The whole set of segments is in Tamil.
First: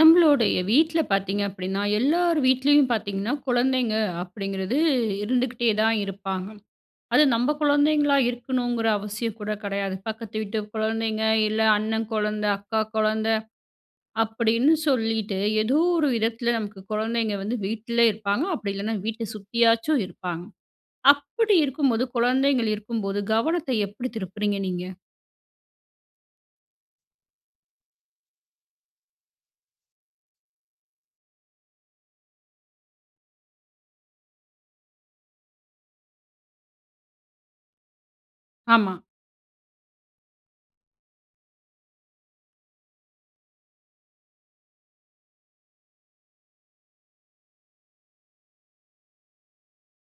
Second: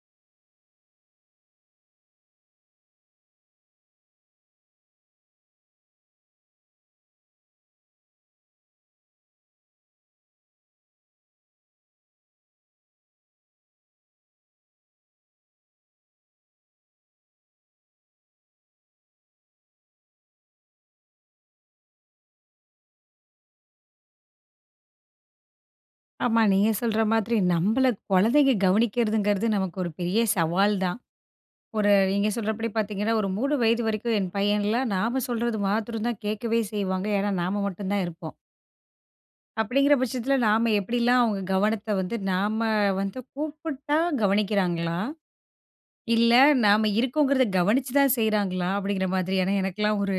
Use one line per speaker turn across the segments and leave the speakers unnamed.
நம்மளுடைய வீட்ல பார்த்தீங்க அப்டின்னா எல்லார் வீட்லேயும் பார்த்தீங்கன்னா, குழந்தைங்க அப்டிங்கிறது இருந்துக்கிட்டே தான் இருப்பாங்க. அது நம்ப குழந்தைங்களா இருக்கணுங்ற அவசியம் கூட கடையாது. பக்கத்து வீட்டு கொழந்தைங்க, இல்ல அண்ணன் கொழந்த, அக்கா கொழந்த, அப்டின்னு சொல்லிட்டு ஏதோ ஒரு விதத்துல, நமக்கு கொழந்தைங்க வந்து வீட்ல இருப்பாங்க. அப்டி இல்லைனா வீட்ட சுத்தியாச்சும் இருப்பாங்க. அப்டி இருக்கும்போது குழந்தைங்க இருக்கும்போது, கவனத்த எப்டி திருப்புறீங்க நீங்க?
ஆமா நீங்க சொல்ற மாதிரி நம்பள குழந்தைங்க கவனிக்கிறதுங்றது நமக்கு ஒரு பெரிய சவால் தான். ஒரு நீங்க சொல்றபடி பார்த்தீங்கன்னா, ஒரு 3 வயது வரைக்கும் என் பையன்லாம், நாம சொல்றது மாத்தரம் தான் கேட்கவே செய்வாங்க. ஏன்னா நாம மட்டும் தான் இருப்போம்.
ஆமா.
அப்டிங்ற பட்சத்துல நாம எப்டிலாம் அவங்க கவனத்த வந்து நாம வந்து கூப்புட்டா கவனிக்கிறாங்களா? இல்ல நாம இருக்கோங்றத கவனிச்சு தான் செய்றாங்களா? அப்டிங்ற மாதிரி. ஏன்னா எனக்குல்லாம் ஒரு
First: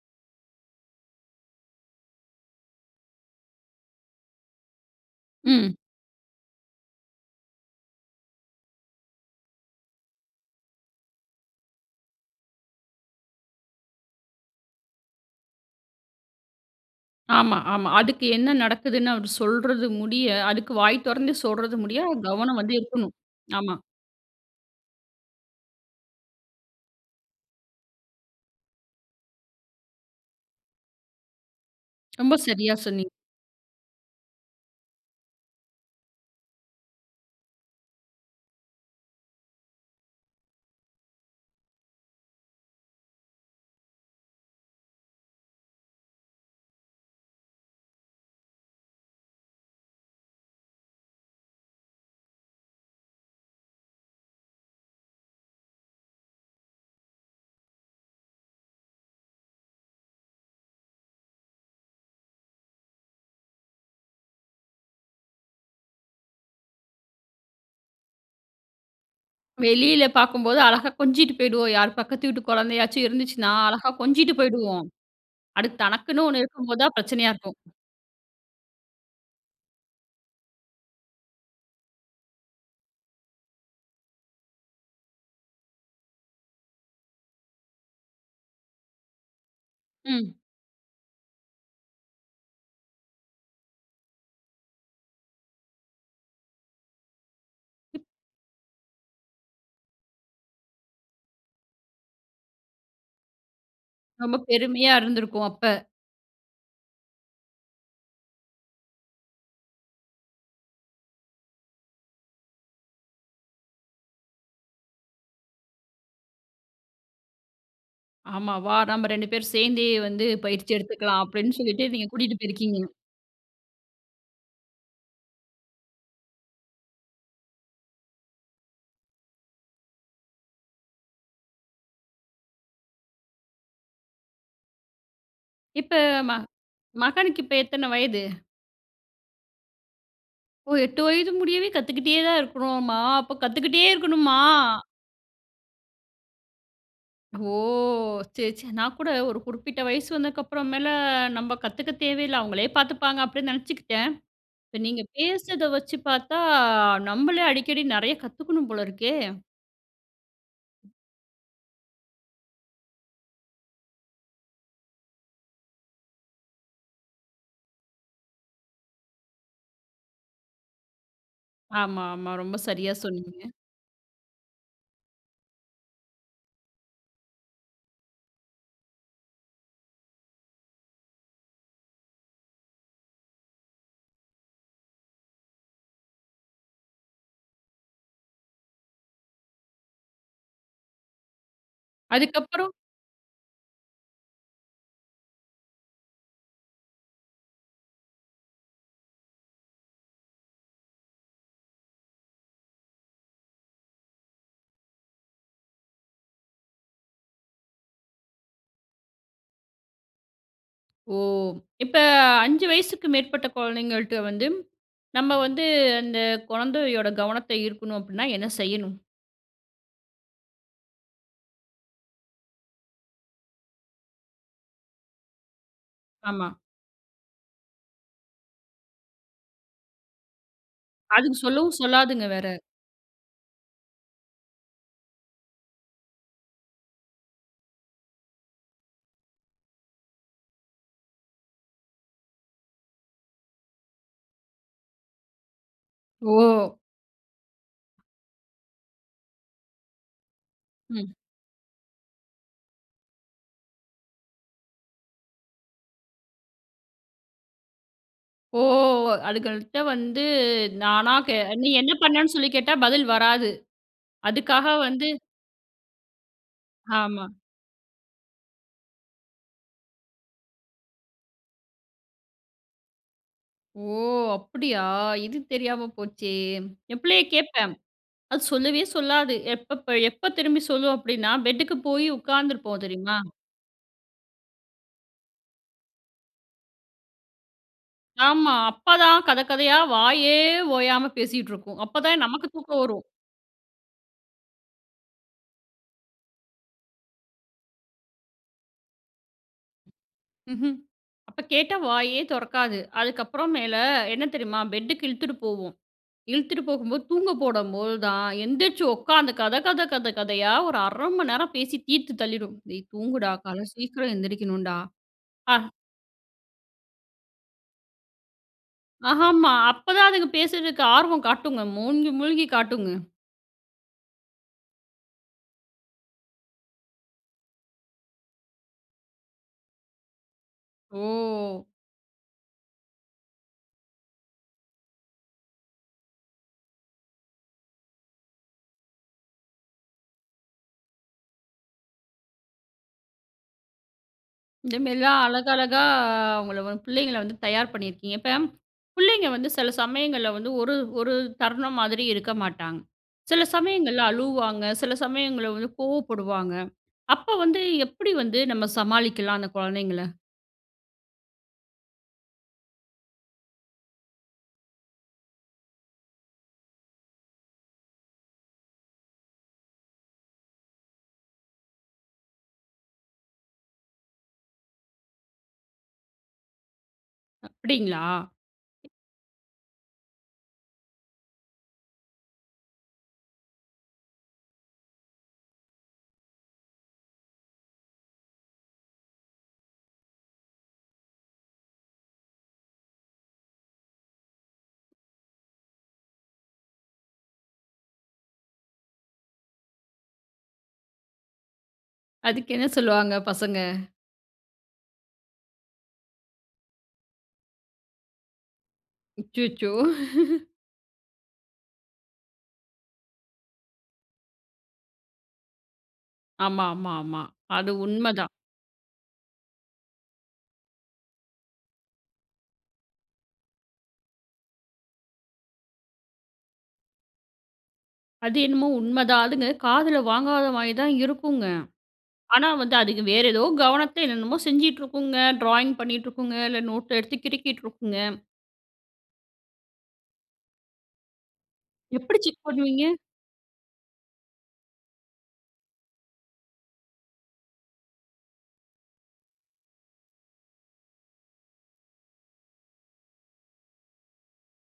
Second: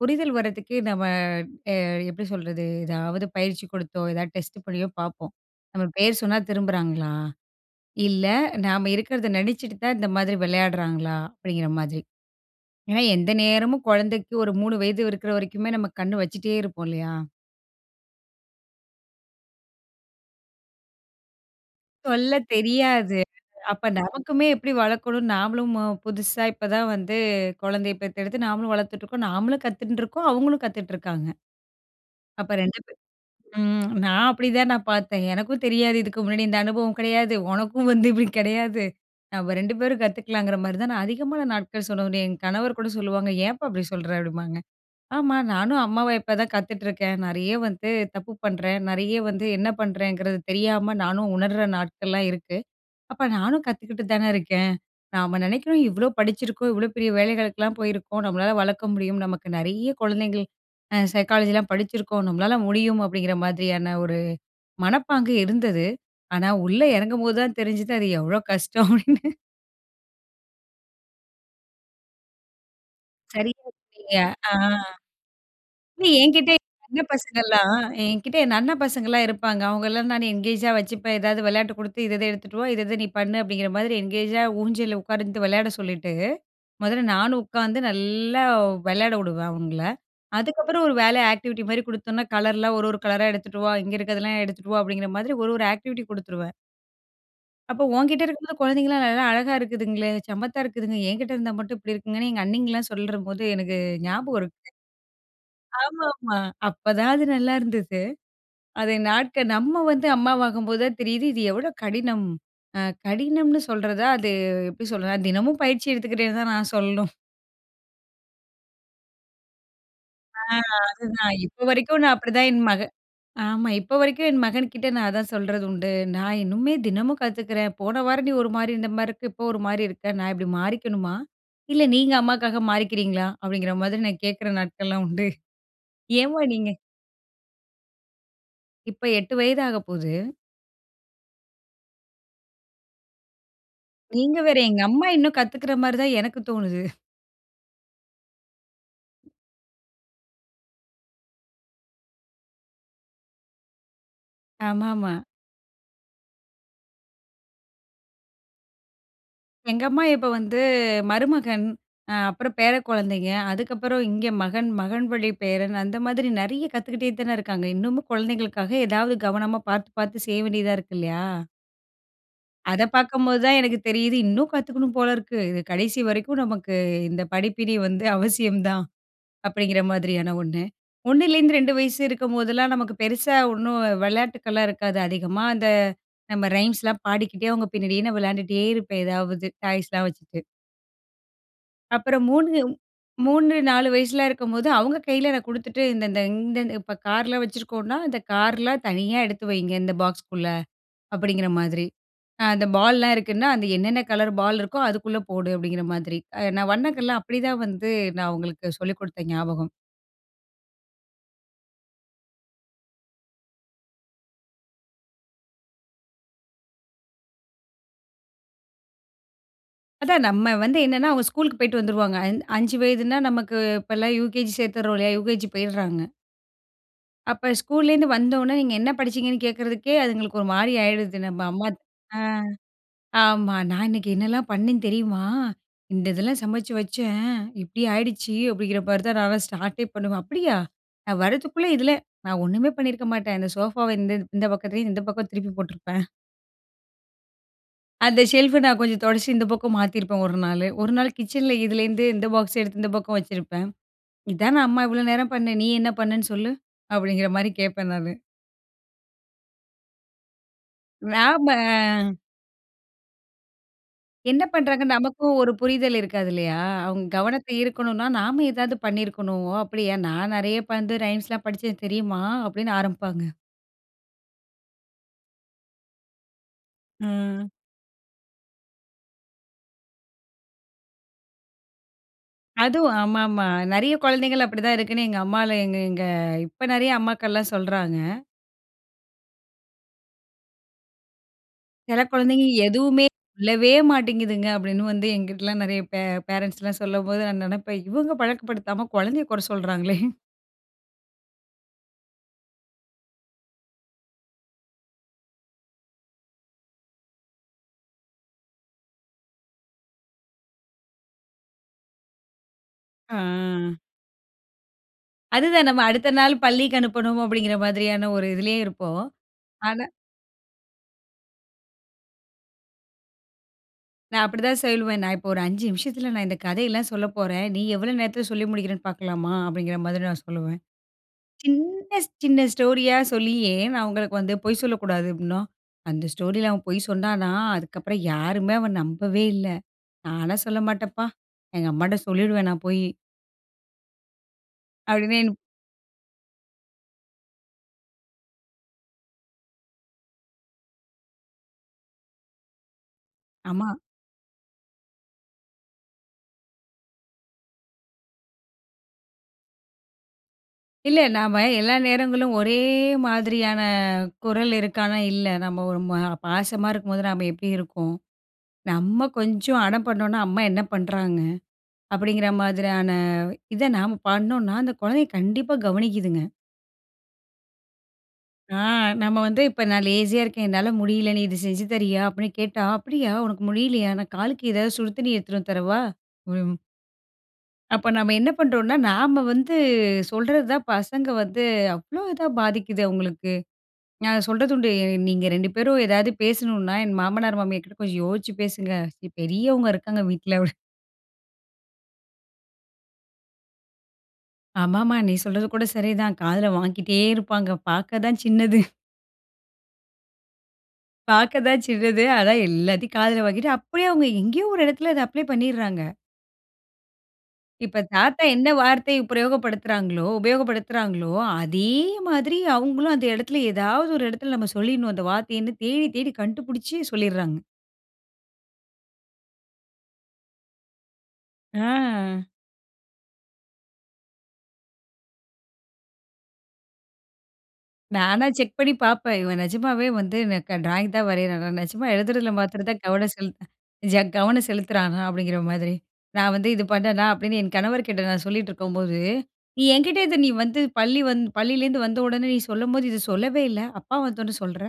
புரிதல் வர்றதுக்கே நம்ம அ எப்டி சொல்றது ஏதாவது பயிற்சி கொடுத்தோ, ஏதாவது டெஸ்ட் பண்ணியோ, பார்ப்போம்.
ம்.
"நம்ம பேரு சொன்னா திரும்புறாங்களா? இல்ல நாம இருக்கறத நெனைச்சுட்டு தான் இந்த மாதிரி வெளையாட்றாங்களா?" அப்டிங்ற மாதிரி. ஏன்னா எந்த நேரமும் கொழந்தைக்கு ஒரு 3 வயது இருக்ற வரைக்குமே நாம கண்ணு வச்சுட்டேருப்போம் இல்லயா?
ஆமா, ஆமா. அதுக்கு என்ன நடக்குதுன்னு, அவரு சொல்றது முடிய, அதுக்கு வாய் தொறந்து சொல்றது முடிய,
சொல்ல
கவனம் வந்து இருக்கணும்
தெரியாது.
ஆமா.
அப்ப நமக்குமே எப்டி வளர்க்கணும் நாமளும் மு புதுசா இப்ப தான் வந்து கொழந்தைய பெத்தெடுத்து நாமளும் வளர்த்துட்ருக்கோம், நாமளும் கத்துண்டுருக்கோம், அவங்களும் கத்துட்ருக்காங்க.
ரொம்ப
அப்ப
சரியா
2 பேர்
சொன்னீங்க.
ம் நான் அப்டி தான் நான் பார்த்தேன். எனக்கும் தெரியாது இதுக்கு முன்னாடி இந்த அனுபவம் கடையாது. ஒனக்கும் வந்து இப்டி கெடையாது நாம 2 பேரும் கத்துக்லாம்ன்கிற மாதிரி தான் நான் அதிகமான நாட்கள்னு சொல்ல முடியும். என் கணவர் கூட சொல்வாங்க, "ஏம்ப்பா அப்டி சொல்ற?" அப்டின்பாங்க. "ஆமா நானும் அம்மாவா இப்ப தான் கத்துட்ருக்கேன். நெறைய வந்து தப்பு பண்றேன், நெறைய வந்து என்ன பண்றேங்றது தெரியாம நானும் உணர்ற நாட்கள்லாம் இருக்கு. அப்ப நானும் கத்துக்கிட்டு தானே இருக்கேன்." நாம நெனைக்றோம் இவ்ளோ படிச்சிருக்கோம், இவ்ளோ பெரிய வேலைகளுக்குல்லாம் போயிருக்கோம். நம்மளால வளர்க்க முடியும். நமக்கு நெறைய குழந்தைங்கள் அ சைக்காலஜில்லாம் படிச்சுருக்கோம். நம்மளால முடியும் அப்டிங்ற மாதிரியான ஒரு மனப்பாங்கு இருந்தது ஆனா உள்ள எறங்கும்போது தான் தெரிஞ்சுது, அது எவ்ளோ கஷ்டம்? அப்டின்னு
வெளியில பார்க்கும்போது அழகா கொஞ்சிட்டு போய்டுவோம். யார் பக்கத்து வீட்டு கொழந்தையாச்சு இருந்துச்சுன்னா அழகா
சரியா
கொஞ்சிட்டு
[unintelligible] ஆ.
போய்டுவோம். அடுத்து
இல்ல
தனக்குன்னு ஒண்ணு
என்கிட்ட என்
இருக்கும் போது தான்
அண்ண
பிரச்சனையா இருக்கும்.
பசங்கள்லாம் என்கிட்டே என் அண்ணன் பசங்கலாம் இருப்பாங்க. அவங்கலாம் நான் என்கேஜா வச்சுப்பேன். ஏதாவது வெளையாட்டு குடுத்து இத இத எடுத்துட்டு வா, இத இத நீ பண்ணு, அப்டிங்கிற மாதிரி என்கேஜா ஊஞ்சல்ல உட்கார்ந்துட்டு வெளையாட சொல்லிட்டு, மொதல்ல நானும் உட்காந்து நல்லா வெளையாட வுடுவேன் அவங்கள.
ம்.
அதுக்கப்புறம், ஒரு வேலையா ஆக்டிவிட்டி மாரி குடுத்தோம்னா, கலர்லாம் ஒரு ஒரு கலரா எடுத்துட்டு வா இங்கே இருக்றதெல்லாம் எடுத்துட்டு வா அப்டிங்கிற மாதிரி ஒரு ஒரு ஆக்டிவிட்டி குடுத்துருவேன். அப்ப ஒன்கிட்ட இருக்கும்போது குழந்தைங்கலாம் நல்லா அழகா இருக்குதுங்களே. சம்மத்தா இருக்குதுங்க. என்கிட்ட இருந்தா மட்டும் இப்படி இருக்குங்கன்னு. எங்க அண்ணிங்கலாம் சொல்றபோது எனக்கு
ரொம்ப
ஞாபகம் இருக்கு
பெருமையா இருந்துருக்கும் அப்ப.
ஆமாமா. அப்பதான் அது நல்லாருந்துது. அத நாட்கள் நம்ம வந்து அம்மாவாகும்போது தான் தெரியிது. இது எவ்ளோ கடினம்! அ கடினம்னு சொல்றதா அது எப்படி சொல்றது. தினமும் பயிற்சி எடுத்துக்கிட்டேன்னு தான் நான் சொல்ணும்
ஆமா. வா நம்ம 2 பேரும் சேர்ந்தே வந்து
ஆ.
பயிற்சி எடுத்துக்கலாம்
அதுதான்.
அப்படின்னு
இப்ப
சொல்லிட்டு.
வரைக்கும்
நீங்க
நான்
கூட்டிட்டு
அப்படிதான் என் மக
போயிருக்கீங்க?
ஆமா. இப்ப வரைக்கும் என் மகன்கிட்ட நான் அதான் சொல்றது உண்டு. நான் இன்னுமே தினமும் கத்துக்குறேன். போன வாரம் நீ ஒரு மாரி இருந்த மாரி இருக்கு, இப்போ ஒரு மாரி இருக்க. நான் இப்படி மாறிக்கணுமா. இல்ல நீங்க அம்மாவுக்காக மாறிக்கிறீங்களா அப்டிங்கிற மாதிரி நான் கேட்கிற நாட்கள்லாம் உண்டு.
இப்ப. ம
ஏம்மா நீங்க
மகனுக்கு இப்ப எத்தன வயது?
இப்ப 8 வயது ஆக போது.
ஓ! 8 வயது முடியவே கத்துக்கிட்டே தான் இருக்கணும்மா, அப்ப கத்துக்கிட்டே
நீங்க
இருக்கணுமா?
வேற. எங்க அம்மா இன்னும் கத்துக்குற மாரி தான் எனக்கு தோணுது
ஓ! சரி சரி. நான் கூட ஒரு குறிப்பிட்ட வயசு வந்தற்கு அப்புறம் மேல, நம்ம கத்துக்க தேவையில்ல. அவங்களே பார்த்துப்பாங்க அப்படினு நெனச்சிகிட்டேன். இப்ப நீங்க
ஆமாமா.
பேசுறத வச்சி பார்த்தா அ நம்மளே அடிக்கடி நெறைய கத்துக்கணும் போலருக்கே.
எங்க அமமா இப்ப வந்து மருமகன் அ அப்புறம் பேர கொழந்தைங்க. அதுக்கப்புறம் இங்க மகன் மகன் வழி பேரன் அந்த மாதிரி நெறைய கத்துக்கிட்டே தான இருக்காங்க. இன்னமும் குழந்தைகளுக்காக ஏதாவது கவனமா பார்த்து பார்த்து செய்ய வேண்டியதா இருக்கு இல்லையா?
ஆமா, ஆமா. ரொம்ப
அத
சரியா
பார்க்கும்போது
சொன்னீங்க.
தான் எனக்கு தெரியிது. இன்னும் கத்துக்கணும் போல இருக்கு. இது கடைசி வரைக்கும் நமக்கு இந்த படிப்பினை வந்து அவசியம் தான் அப்படிங்கிற மாதிரியான ஒண்ணு. ஒண்ணுலேருந்து 2 வயசு இருக்கும்போதெல்லாம் நமக்கு பெருசா ஒண்ணும் விளையாட்டுக்கெலாம் இருக்காது அதிகமா அந்த. நம்ம ரைம்ஸ்லாம் பாடிக்கிட்டே அவங்க பின்னாடியே நான் விளையாண்டுட்டே இருப்பேன். ஏதாவது டாய்ஸ்லாம் வச்சுட்டு. அப்புறம் 3-.
அதுக்கப்புறம்?
3, 4 வயசுலாம் இருக்கும்போது அவங்க கையில நான் குடுத்துட்டு. இந்த இந்த இந்த இப்ப கார்ல வச்சுருக்கோம்னா, "இந்த கார்லாம் தனியா எடுத்து வையுங்க. இந்த பாக்ஸ்க்குள்ள," அப்டிங்கிற மாதிரி. அ அந்த பால்லலாம் இருக்குன்னா அந்த என்னன்ன கலர் பால் இருக்கோ அதுக்குள்ள போடு அப்டிங்கிற மாதிரி. அ நான் வண்ணங்கல்லாம் அப்டிதான் வந்து நான் அவங்களுக்கு சொல்லிக் குடுத்த ஞாபகம்.
ஓ! இப்ப அ 5 வயசுக்கு மேற்பட்ட குழந்தைகள்ட வந்து, நம்ப வந்து அந்த குழந்தையோட கவனத்த ஈர்க்கணும் அப்டின்னா என்ன செய்யணும்?
அதான் நம்ப வந்து என்னன்னா அவங்க ஸ்கூலுக்கு போய்ட்டு வந்துருவாங்க. அஞ் 5 வயதுனா நமக்கு இப்போலாம் யுகேஜி சேர்த்துட்றோம் இல்லயா, யுகேஜி போயிட்றாங்க.
ஆமா.
அப்ப ஸ்கூல்லேருந்து வந்த உடனே. நீங்க என்ன படிச்சிங்கன்னு கேட்கறதுக்கே அதுங்களுக்கு ஒரு மாரி ஆயிடுது.
அதுக்கு
நம்ப அம்மா
சொல்லவும்
ஆ.
சொல்லாதுங்க வேற.
ஆமா. "நான் இன்னைக்கு என்னலாம் பண்ணேன் தெரியுமா? இந்த இதெல்லாம் சமைச்சு வச்சேன். இப்டி ஆய்டுச்சு." அப்டிங்கிற மாரி தான் நான் ஸ்டார்ட்டே பண்ணுவேன். அப்டியா நான் வரதுக்குள்ள இதுல நான் ஒண்ணுமே பண்ணியிருக்க மாட்டேன். இந்த சோஃபாவ இந்த இந்த பக்கத்துல இந்த பக்கம் திருப்பி போட்ருப்பேன்.
ஓ!
அந்த ஷெல்ஃபு நான் கொஞ்சம் தொடச்சி இந்த பக்கம் மாத்தியிருப்பேன் ஒரு நாளு. ஒரு நாள்
ம்.
கிச்சன்ல இதிலேருந்து இந்த பாக்ஸ் எடுத்து இந்த பக்கம் வச்சிருப்பேன். இதானே அம்மா இவ்ளோ நேரம் பண்ண, "நீ என்ன பண்ணன்னு சொல்லு அப்டிங்கிற மாரி கேட்பேன்" நானு.
ஓ! அதுக்கர்த்தம் வந்து, நானா கே நீ என்ன
நாம
பண்ணன்னு? சொல்லி கேட்டா, பதில் வராது
என்ன
அதுக்காக
பண்றாங்க
வந்து.
நமக்கும் ஒரு புரிதல் இருக்காது இல்லையா? அவங்க
ஆமா.
கவனத்த ஈர்க்கணுன்னா நாம ஏதாவது பண்ணிருக்கணும். அப்படியா, நான் நெறையா அப் வந்து ரைம்ஸ் லாம் படிச்சேன் தெரியுமா? அப்படின்னு ஆரம்பிப்பாங்க.
ஓ! அப்படியா, இது தெரியாம போச்சே. என் பிள்ளைய
ம்.
கேட்பேன். அது சொல்லவே சொல்லாது. எப்பப்ப எப்ப திரும்பி சொல்லும் அப்டின்னா, பெட்டுக்கு போயி உட்காந்து இருப்போம்
அதுவும்
தெரியுமா?
ஆமாமா. நெறைய குழந்தைகள் அப்படிதான் இருக்குன்னு, எங்க அம்மா ல எங்க எங்க இப்ப நெறைய அம்மாக்கள்லாம் சொல்றாங்க.
ஆமா. அப்ப தான் கத கதைய வாயே ஓயாம பேசிட்ருக்கும். அப்ப
சில
தான் நமக்கு
குழந்தைகள்
தூக்கம் வரும்.
எதுவுமே சொல்லவே மாட்டேங்குதுங்க. அப்படின்னு வந்து என்கிட்டலாம் நெறைய பே பேரன்ட்ஸ்லாம் சொல்லும்போது, நான் நெனப்பேன் "இவங்க பழக்க படுத்தாம குழந்தைய கொற சொல்றாங்களே."
ம்ஹ்ம். அப்ப கேட்டா வாயே தொறக்காது. அதுக்கப்றம் மேலு என்ன தெரியுமா? பெட்டுக்கு இழுத்துட்டு போகும். இழுத்துட்டு போகும்போது தூங்க போடம்போது தான் எந்திரிச்சு உட்காந்து, கத கத கத கதையா ஒரு 1/2 மணிநேரம் பேசி தீத்து தள்ளிரும். டேய் தூங்குடா கால
அ.
சீக்கிரம் எந்திரிக்கணுன்டா. ஆ.
அதுதான் நம்ம அடுத்த நாள் பள்ளிக்கு அனுப்பனும், அப்டிங்ற மாதிரியான ஒரு இதிலேயே இருப்போம்.
ஆமா.
ஆனா
அப்பதான் அதுங்க பேசறதுக்கு ஆர்வம் காட்டுங்க மூழ்கி மூழ்கிக் காட்டுங்க.
நான் அப்டித்தான் சொல்லுவேன். "நான் இப்போ ஒரு 5 நிமிஷத்துல நான் இந்த கதை எல்லாம் சொல்லப்போறேன். நீ எவ்வளவு நேரத்துல சொல்லி முடிக்கிறேன்னு பார்க்கலாமா?" அப்டிங்கிற மாதிரி நான் சொல்லுவேன்.
ஓ!
சின்ன சின்ன ஸ்டோரியா சொல்லியே "நான் அவங்களுக்கு வந்து பொய் சொல்லக்கூடாது" அப்டின்னோ. அந்த ஸ்டோரில அவன் பொய் சொன்னனா, "அதுக்ப்புறம் யாருமே அவன் நம்பவே இல்ல. நான் எல்லாம் சொல்லமாட்டன் பா. எங்க அம்மாகிட்ட சொல்லிருவேன்." நான் போயி.
இந்த மாரிலாம்
அப்டின்னு
அழகழகா அ அவங்கள வந்து பிள்ளைங்கள வந்து தயார் பண்ணியிருக்கீங்க. இப்ப புள்ளைங்க வந்து சில சமயங்கள்ல வந்து ஒரு ஒரு தருணம் மாதிரி இருக்க மாட்டாங்க. சில
ஆமா.
சமயங்கள்ல அழுவுவாங்க, சில சமயங்கள்ல வந்து கோவப்படுவாங்க. அப்ப வந்து எப்படி வந்து நம்ம சமாளிக்கலாம் அந்த குழந்தைங்கள?
இல்லை. நாம எல்லா நேரங்களும் ஒரே மாதிரியான குரல் இருக்கானா, இல்ல. "நம்ம ஒரு மா பாசமா இருக்கும்போது நம்ம எப்டி இருக்கோம். நம்ம கொஞ்சம் அடம் பண்ணோம்னா. அம்மா என்ன பண்றாங்க." அப்டிங்கிற மாதிரியான, இத நம்ம பண்ணனோம்னா. அந்த குழந்தைய கண்டிப்பா கவனிக்கிதுங்க.
அப்டிங்களா?
ஆ. நம்ம வந்து இப்ப "நான் லேஸியா இருக்கேன், என்னால முடியல நீ இது செஞ்சு தறியா?" அப்டின்னு கேட்டா. "அப்டியா உனக்கு முடியலையா நான் காலுக்கு ஏதாது சுடு தண்ணி எடுத்துட்டு வந்து தரவா?" [unintelligible] அப்போ நம்ம என்ன பண்ணுறோம்னா. நாம வந்து சொல்றது தான் பசங்க வந்து அவ்ளோ இதா பாதிக்குது அவங்களுக்கு. நான் சொல்றது உண்டு t நீங்க 2 பேரும் ஏதாது பேசணும்னா என் மாமனார், மாமியார் கிட்ட கொஞ்சம் யோசிச்சு பேசுங்க. பெரியவங்க இருக்காங்க வீட்ல.
அதுக்கு என்ன சொல்லுவாங்க பசங்க?
ஆமாமா. நீ சொல்றது கூட சரிதான் காதுல வாங்கிட்டே இருப்பாங்க. பாக்க தான் சின்னது.
அச்சச்சோ!
பாக்க தான் சின்னது. ஆனா எல்லாத்தையும் காதுல வாங்கிட்டு அப்டியே அவங்க எங்கேயோ ஒரு இடத்துல அத அப்ளே பண்ணிட்றாங்க.
ஆமா, ஆமா, ஆமா. அது
இப்ப தாத்தா
உண்மதான்.
என்ன வார்த்தை பிரயோக படுத்துறாங்களோ உபயோகப்படுத்துறாங்களோ அதே மாதிரி அவங்களும் அந்த இடத்துல ஏதாவது ஒரு இடத்துல நம்ம சொல்லிடணும். அந்த வார்த்தையன்னு தேடி, தேடி கண்டுபுடிச்சி சொல்லிட்றாங்க.
அது என்னமோ உண்மதான். அதுங்க காதுல வாங்காத மாரி தான் இருக்குங்க.
அ.
ஆனா, வந்து அதுக வேறு ஏதோ கவனத்த, என்னனமோ செஞ்சுட்டு இருக்குங்க, ட்ராயிங் பண்ணிட்டு இருக்குங்க, இல்ல நோட்ட எடுத்து கிறுக்கிட்டு இருக்குங்க.
நானா செக் பண்ணி பாப்பேன். இவன் நிஜமாவே வந்து எனக்கு ட்ராயிங் தான் வரையிறானா. நிஜமா
எப்படி
எழுதுறதுல
செக்
மாத்திரம் தான்
பண்ணுவீங்க?
கவனம் செலுத் ச கவனம் செலுத்துறானா? அப்டிங்கற மாதிரி. "நான் வந்து இது பண்ணேனா?", அப்படின்னு என் கணவர்கிட்ட நான் சொல்லிட்ருக்கும்போது," நீ என்கிட்ட இது நீ வந்து பள்ளி வந் பள்ளியிலேருந்து வந்த உடனே நீ சொல்லும்போது இத சொல்லவே இல்ல, அப்பா வந்த உடனே சொல்ற?"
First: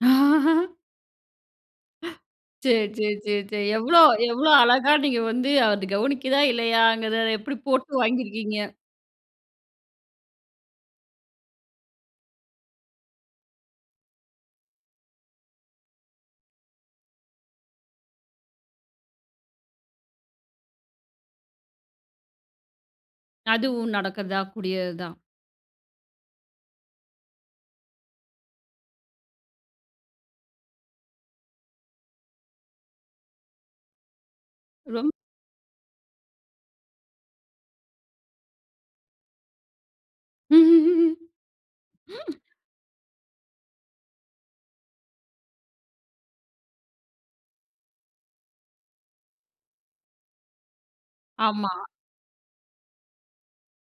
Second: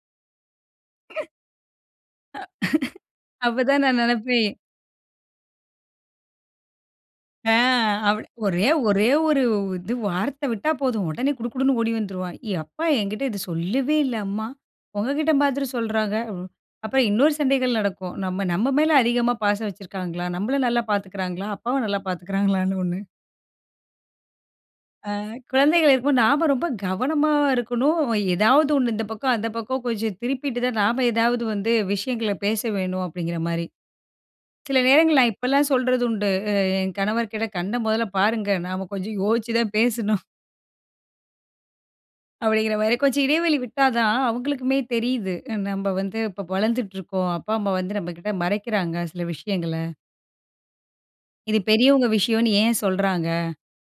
சரி, சரி,
அப்ப
சரி.
தான் நான்
எவ்ளோ எவ்ளோ
நெனைப்பேன்.
அழகா நீங்க வந்து அத கவனிக்கிதா! இல்லையாங்கிறத
ஆ
எப்டி போட்டு
அப்
வாங்கியிருக்கீங்க!
ஒரே ஒரே ஒரு இது வார்த்த விட்டா போதும் உடனே குடு குடுன்னு ஓடி வந்துருவான். "என் அப்பா என்கிட்ட இது சொல்லவே இல்ல அம்மா. உங்கக்கிட்ட மாதிரி சொல்றாங்க." அப்புறம் இன்னொரு சண்டைகள் நடக்கும். நம்ம நம்ம மேல அதிகமா பாசம் வச்சிருக்காங்களா? நம்மள நல்லா பார்த்துக்கிறாங்களா? அப்பாவ நல்லா பார்த்துக்கிறாங்களான்னு ஒ்ண்ணு.
அதுவும் நடக்கக்கத்தான் கூடியது
ஆ
தான்.
குழந்தைகள் இருக்கும்போது நாம ரொம்ப கவனமா இருக்கணும். ஏதாவது ஒண்ணு இந்த பக்கம், அந்த பக்கம் கொஞ்சம் திருப்பிட்டு தான் நாம ஏதாவது வந்து விஷயங்கள பேச வேணும் அப்டிங்கிறமாரி. சில
ரொம்
நேரங்கள்ல நான் இப்பல்லாம் சொல்றது உண்டு. அ என் கணவர்க்கிட்ட கண்ண முதல பாருங்க! நாம கொஞ்சம் யோசிச்சு தான் பேசணும் அப்டிங்கிறமாரி கொஞ்சம் இடைவெளி விட்டா தான் அவுங்களுக்குமே தெரியிது. நம்ம வந்து இப்ப வளர்ந்துட்டுருக்கோம். அப்பா, அம்மா வந்து நம்மகிட்ட மறைக்கிறாங்க சில விஷயங்கள. "இது
ஆமா.
பெரியவங்க விஷயம்னு ஏன் சொல்றாங்க?"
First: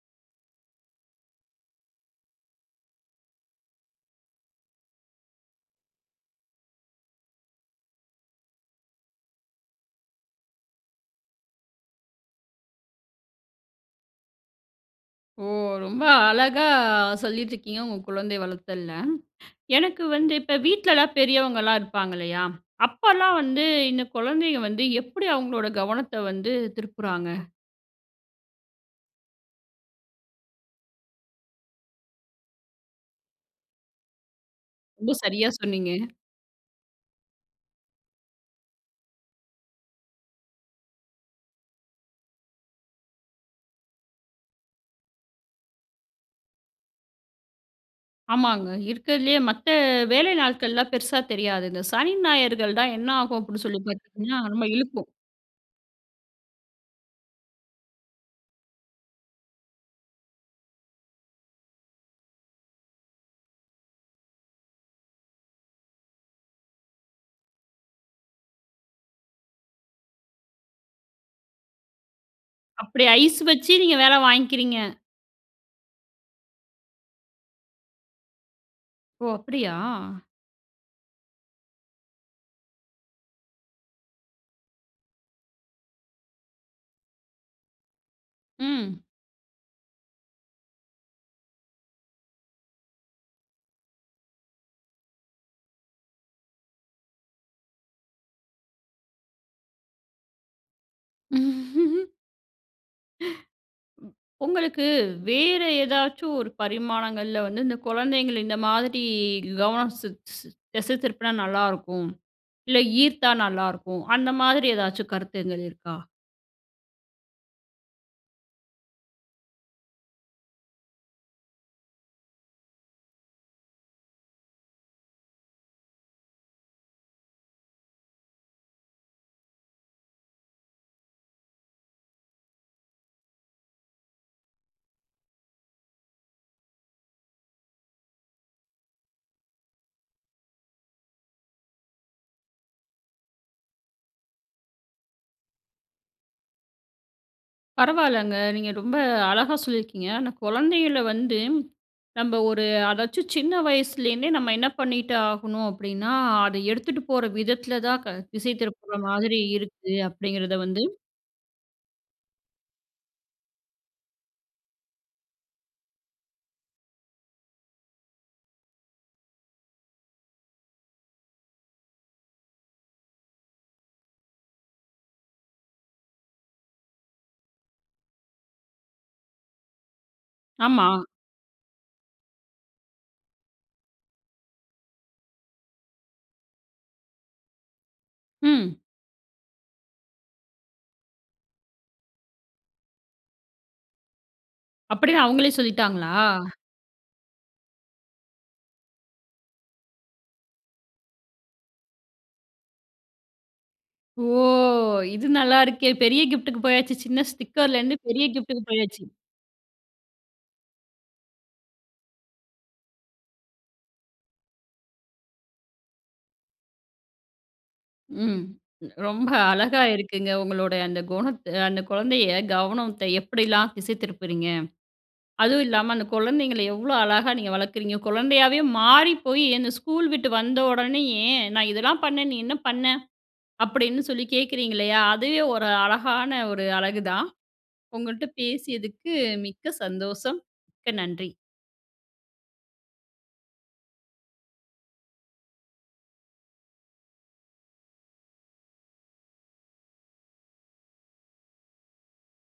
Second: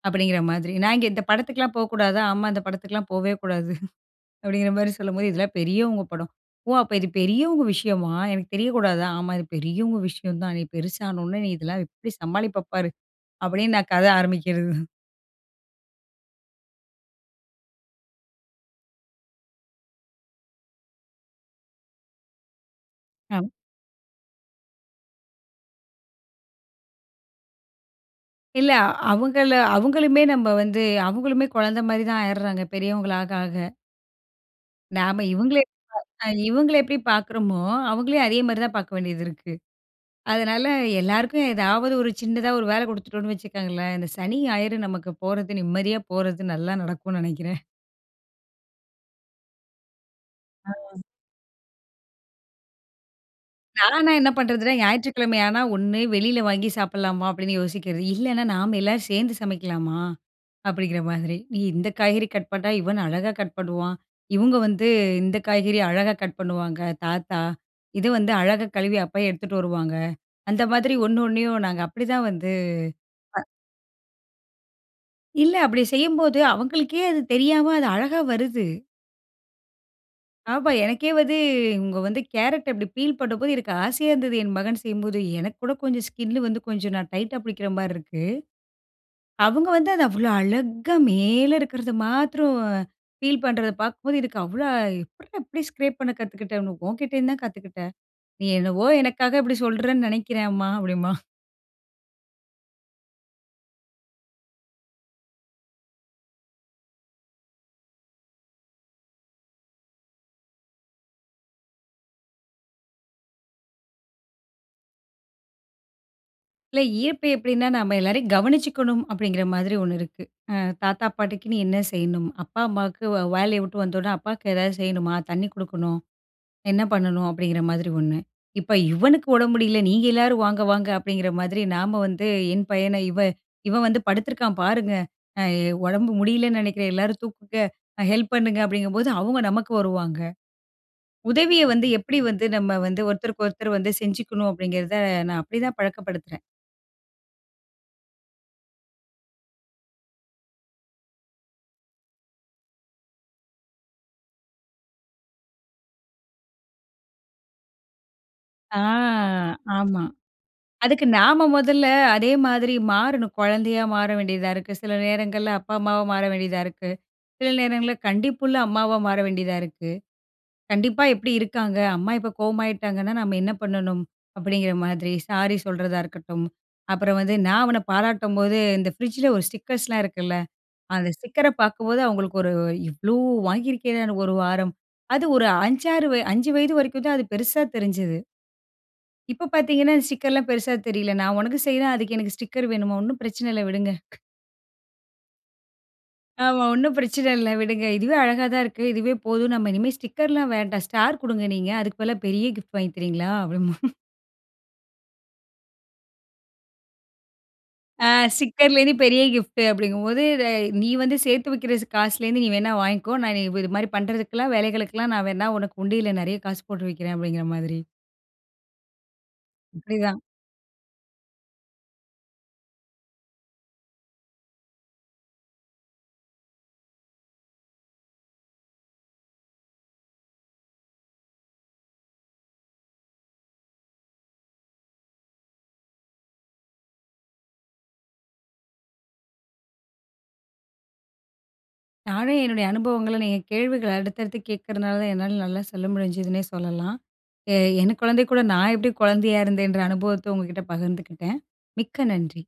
அப்டிங்கிற மாதிரி. நான் இங்கே இந்த படத்துக்ல்லாம் போ கூடாதா? ஆமா இந்த படத்துக்ல்லாம் போவே கூடாது அப்டிங்கிறமாரி சொல்லும்போது இதெல்லாம் பெரியவங்க படம். "ஓ! அப்ப இது பெரியவங்க விஷயமா? எனக்கு தெரியக்கூடாதா?" ஆமா இது பெரியவங்க விஷயம் தான். நீ பெருசானவுனே நீ இதெல்லாம் எப்டி சமாளிப்ப பாரு. அப்டின்னு நான் கத ஆரம்பிக்கிறது
ஓ! ரொம்ப அழகா சொல்லிட்டிருக்கீங்க, உங்க குழந்தை வளர்த்தல்ல. எனக்கு வந்து இப்ப வீட்ல எல்லாம் பெரியவங்க எல்லாம் இருப்பாங்க இல்லையா? அப்போல்லாம்
ஆம்.
வந்து இந்த குழந்தைங்க வந்து எப்படி அவுங்களோட கவனத்த வந்து திருப்புறாங்க?
இல்லை அவுங்கள அவங்களுமே நம்ம வந்து அவுங்களுமே குழந்தை மாதிரி தான் ஆயிறாங்க, பெரியவங்களாக ஆக.
ரொம்ப
நாம
சரியா
இவுங்களே
சொன்னீங்க.
இவுங்கள எப்படி பார்க்குறோமோ, அவுங்களயும் அதே மாரி தான் பார்க்க வேண்டியதிருக்கு. அதனால எல்லாருக்கும் ஏதாவது ஒரு சின்னதா ஒரு வேலை குடுத்துட்டோன்னு வச்சிக்கங்களேன், இந்த சனி, ஞாயிறு நமக்கு போறது நிம்மதியா போறது நல்லா நடக்கும்னு நெனைக்கிறேன்.
ஆமாங்க. இருக்குறதிலேயே மத்த வேலை நாட்கள்லாம்
ஆ.
பெருசா தெரியாது. இந்த சனி, ஞாயிறுகள் தான் என்ன ஆகும், அப்படின்னு சொல்லி
நான்லா என்ன
பார்த்தீங்கன்னா, ரொம்ப
பண்றதுன்னா,
இழுக்கும்.
ஞாயிற்றுக்கிழமையானா ஒண்ணு வெளியில வாங்கி சாப்பிடலாமா அப்படின்னு யோசிக்கிறது. இல்லைனா நாம எல்லாரும் சேர்ந்து சமைக்கலாமா? அப்படிங்கிற மாதிரி. "நீ, இந்த காய்கறி கட் பண்ணா யுவன் அழகா கட் பண்ணுவான். இவுங்க வந்து இந்த காய்கறி அழகா கட் பண்ணுவாங்க, தாத்தா. இது வந்து அழகா கழுவி அப்பாயி எடுத்துட்டு வருவாங்க." அந்த மாதிரி ஒண்ணு ஒண்ணையும் நாங்க அப்படிதான் வந்து
அப்படி ஐஸ்
அ
வச்சு நீங்க வேலை வாங்கிக்கிறீங்க.
இல்ல அப்படி செய்யும்போது, அவுங்களுக்கே அது தெரியாம அது அழகா வருது!
ஓ! அப்டியா?
ஆமா. எனக்கே வந்து, இவுங்க வந்து, கேரட் அப்படி பீல் பண்ணும்போது, எனக்கு ஆசையா இருந்தது, என் மகன் செய்யும்போது. எனக்கு கூட கொஞ்சம் ஸ்கின் வந்து, கொஞ்சம் நான் டைட்டா பிடிக்கிற மாதிரி இருக்கு,
ம்.
அவங்க வந்து அத அவ்ளோ அழகா மேல இருக்குறத மாத்ரம் பீல் பண்றத பாக்கும் போது எனக்கு அவ்ளோ, எப்பிட்றா இப்படி ஸ்க்ரேப் பண்ண கத்துக்கிட்டனு, உன்கிட்டந்துதான் கத்துக்கிட்டேன்."நீ என்னவோ எனக்காக இப்படி சொல்றன்னு நினைக்கிறே அம்மா" அப்படின்பான்.
ம். உங்களுக்கு, வேற ஏதாச்சும் ஒரு பரிமாணங்கள்ல வந்து, இந்த குழந்தைங்கள இந்த மாதிரி, கவனம் செ செ திசை திருப்புனா நல்லா இருக்கும், இல்ல ஈர்த்தா நல்லா இருக்கும், அந்த மாதிரி எதாச்சும் கருத்துங்கள் இருக்கா?
இல்ல ஈர்ப்பு எப்படின்னா? நம்ம எல்லாரையும் கவனிச்சுக்கணும் அப்டிங்கிற மாரி ஒண்ணு இருக்கு. அ தாத்தா, பாட்டிக்குன்னு என்ன செய்யணும்? அப்பா அம்மாக்கு, வே வேலைய வுட்டு வந்த உடனே, அப்பாக்கு எதாவது செய்யணுமா, தண்ணி கொடுக்கணும். என்ன பண்ணணும்? அப்டிங்கிற மாரி ஒண்ணு. இப்ப இவனுக்கு உடம்பு முடியல, நீங்க எல்லாரும் வாங்க! வாங்க! அப்டிங்கற மாதிரி, நாம வந்து என் பையன, "இவ இவன் வந்து படுத்துருக்கான் பாருங்க, அ உடம்பு முடியலன்னு நினைக்கிறேன், எல்லாரும் தூக்குங்க, ஹெல்ப் பண்ணுங்க" அப்படிங்கும்போது அவங்க நமக்கு வருவாங்க. உதவிய வந்து எப்படி வந்து, நம்ம வந்து ஒருத்தருக்கு ஒருத்தர் வந்து செஞ்சுக்கணும் அப்டிங்கறத, நான் அப்படி தான் பழக்கப்படுத்துறேன்.
பரவால்லங்க. நீங்க ரொம்ப அழகா சொல்லியிருக்கீங்க. ஆனா, குழந்தைகளை வந்து, நம்ம ஒரு அதாச்சும் சின்ன வயசுலேருந்தே நம்ம என்ன பண்ணிட்டு ஆகணும் அப்படின்னா அத எடுத்துட்டு போற விதத்துல தான் க திசை
ஆ
திருப்புற மாதிரி இருக்கு
ஆமா.
அப்படிங்கிறத வந்து.
அதுக்கு நாம மொதல்ல அதே மாதிரி மாறணும். குழந்தையா மாற வேண்டியதா இருக்கு. சில நேரங்கள்ல அப்பா, அம்மாவா மாற வேண்டியதா இருக்கு. சில நேரங்களில் கண்டிப்புள்ள அம்மாவா மாற வேண்டியதா இருக்கு. கண்டிப்பா எப்படி இருக்காங்க, "அம்மா இப்போ கோவமாயிட்டாங்கன்னா நம்ம என்ன பண்ணணும்?" அப்படிங்கிற மாதிரி சாரி சொல்றதா இருக்கட்டும், அப்புறம் வந்து நா அவன பாராட்டும்போது இந்த ஃப்ரிட்ஜில்lல ஒரு ஸ்டிக்கர்ஸ் லா இருக்குல?
ஆமா.
அந்த ஸ்டிக்கர பாக்கும்போது அவங்களுக்கு ஒரு இவ்வளோ வாங்கியிருக்கேன் ஒரு வாரம் அது ஒரு 5,6 வய, 5 வயது வரைக்கும் தான் அது பெருசா தெரிஞ்சுது.
ம்.
இப்போ பாத்தீங்கன்னா ஸ்டிக்கர் லாம் பெருசா தெரியல, நான் உனக்கு செய்றேன் அதுக்கு எனக்கு ஸ்டிக்கர் வேணுமா? ஒன்னும் பிரச்சனை இல்ல விடுங்க.
அப்டின்னு அவங்களே சொல்லிட்டாங்களா?
ஆமா ஒன்னும் பிரச்சனை இல்ல விடுங்க. இதுவே அழகா தா இருக்கு இதுவே போதும். நம்ம இனிமே ஸ்டிக்கர் லாம் வேண்டாம். ஸ்டார் கொடுங்க நீங்க அதுக்கு பதிலா பெரிய கிஃப்ட் வாங்கி தரீங்களா? அப்படீம்பா.
ஓ! இது நல்லாருக்கே. பெரிய கிஃப்ட்டு க்கு போயாச்சு சின்ன ஸ்டிக்கர் லேருந்து
ஆ
பெரிய கிஃப்ட் டுக்கு
ஸ்டிக்கர் லேந்து
போயாச்சு.
பெரிய கிஃப்ட் அப்படிங்கும்போது த நீ வந்து சேத்து வைக்கிற காசுலேந்து நீ வேணா வாங்கிக்கோ. நான் இது மாதிரி பண்ணுறதுக்கெல்லாம் வேலைகளுக்கெலாம் நான் வேணா உனக்கு உண்டியில நிறைய காசு போட்டு வைக்கிறேன். அப்படிங்கிற மாதிரி.
ம். ரொம்ப அழகா
அப்படிதான்.
இருக்குங்க உங்களுடைய அந்த குணத்து அந்த குழந்தையை கவனத்தை எப்படிலா திசை திருப்புறீங்க. அதுவும் இல்லாம அந்த குழந்தைங்களை எவ்வளோ அழகா நீங்க வளர்க்குறீங்க, குழந்தையாவே மாறி போய் என்ன ஸ்கூல் விட்டு வந்தோனேயே, "நான் இதெல்லாம் பண்ணேன், நீ என்ன பண்ண?" அப்படின்னு சொல்லி கேட்கறீங்க இல்லையா, அதுவே ஒரு அழகான ஒரு அழகுதான். உங்கள்ட்ட பேசியதுக்கு மிக்க சந்தோஷம் மிக்க நன்றி.
நானும் என்னுடைய அனுபவங்கள்ல நீங்க கேள்விகள் அடுத்தடுத்து கேட்கிறனால தான் என்னால நல்லா சொல்ல முடிஞ்சுதுனே சொல்லலாம். எ என் குழந்தை கூட நான் எப்படி குழந்தையா இருந்தேன்ற அனுபவத்த உங்ககிட்ட பகிர்ந்துக்கிட்டேன். மிக்க நன்றி!